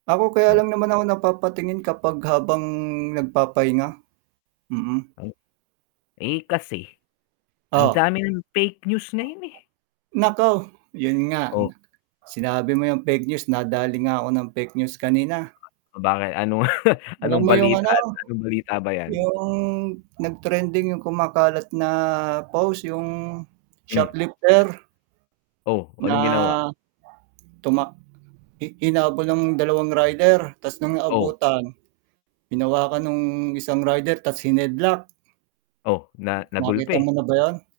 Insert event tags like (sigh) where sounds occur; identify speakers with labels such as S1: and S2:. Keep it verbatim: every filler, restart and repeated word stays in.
S1: Ako, kaya
S2: Ngek.
S1: lang naman ako napapatingin kapag habang nagpapahinga. Mm.
S2: Ay. Eh, kasi ang
S1: Oh.
S2: dami ng fake news ngayon, eh.
S1: Naku, 'yon nga, n
S2: Oh.
S1: Sinabi mo 'yang fake news, nadali nga ako ng fake news kanina.
S2: Oh, bakit anong (laughs)
S1: Alam
S2: anong
S1: mo 'yong
S2: balita
S1: ano?
S2: at anong balita ba 'yan?
S1: 'Yong nagtrending 'yong kumakalat na post, 'yong
S2: M. (unintelligible)
S1: shoplifter?
S2: Oh,
S1: Na
S2: anong ginawa?
S1: tumak hi hinabol ng dalawang rider ta's no'ng
S2: Oh.
S1: naabutan, hinawakan no'ng isang rider ta's hineadlock.
S2: Oh, na
S1: Nakita mo
S2: nagulpi?
S1: na ba 'yon?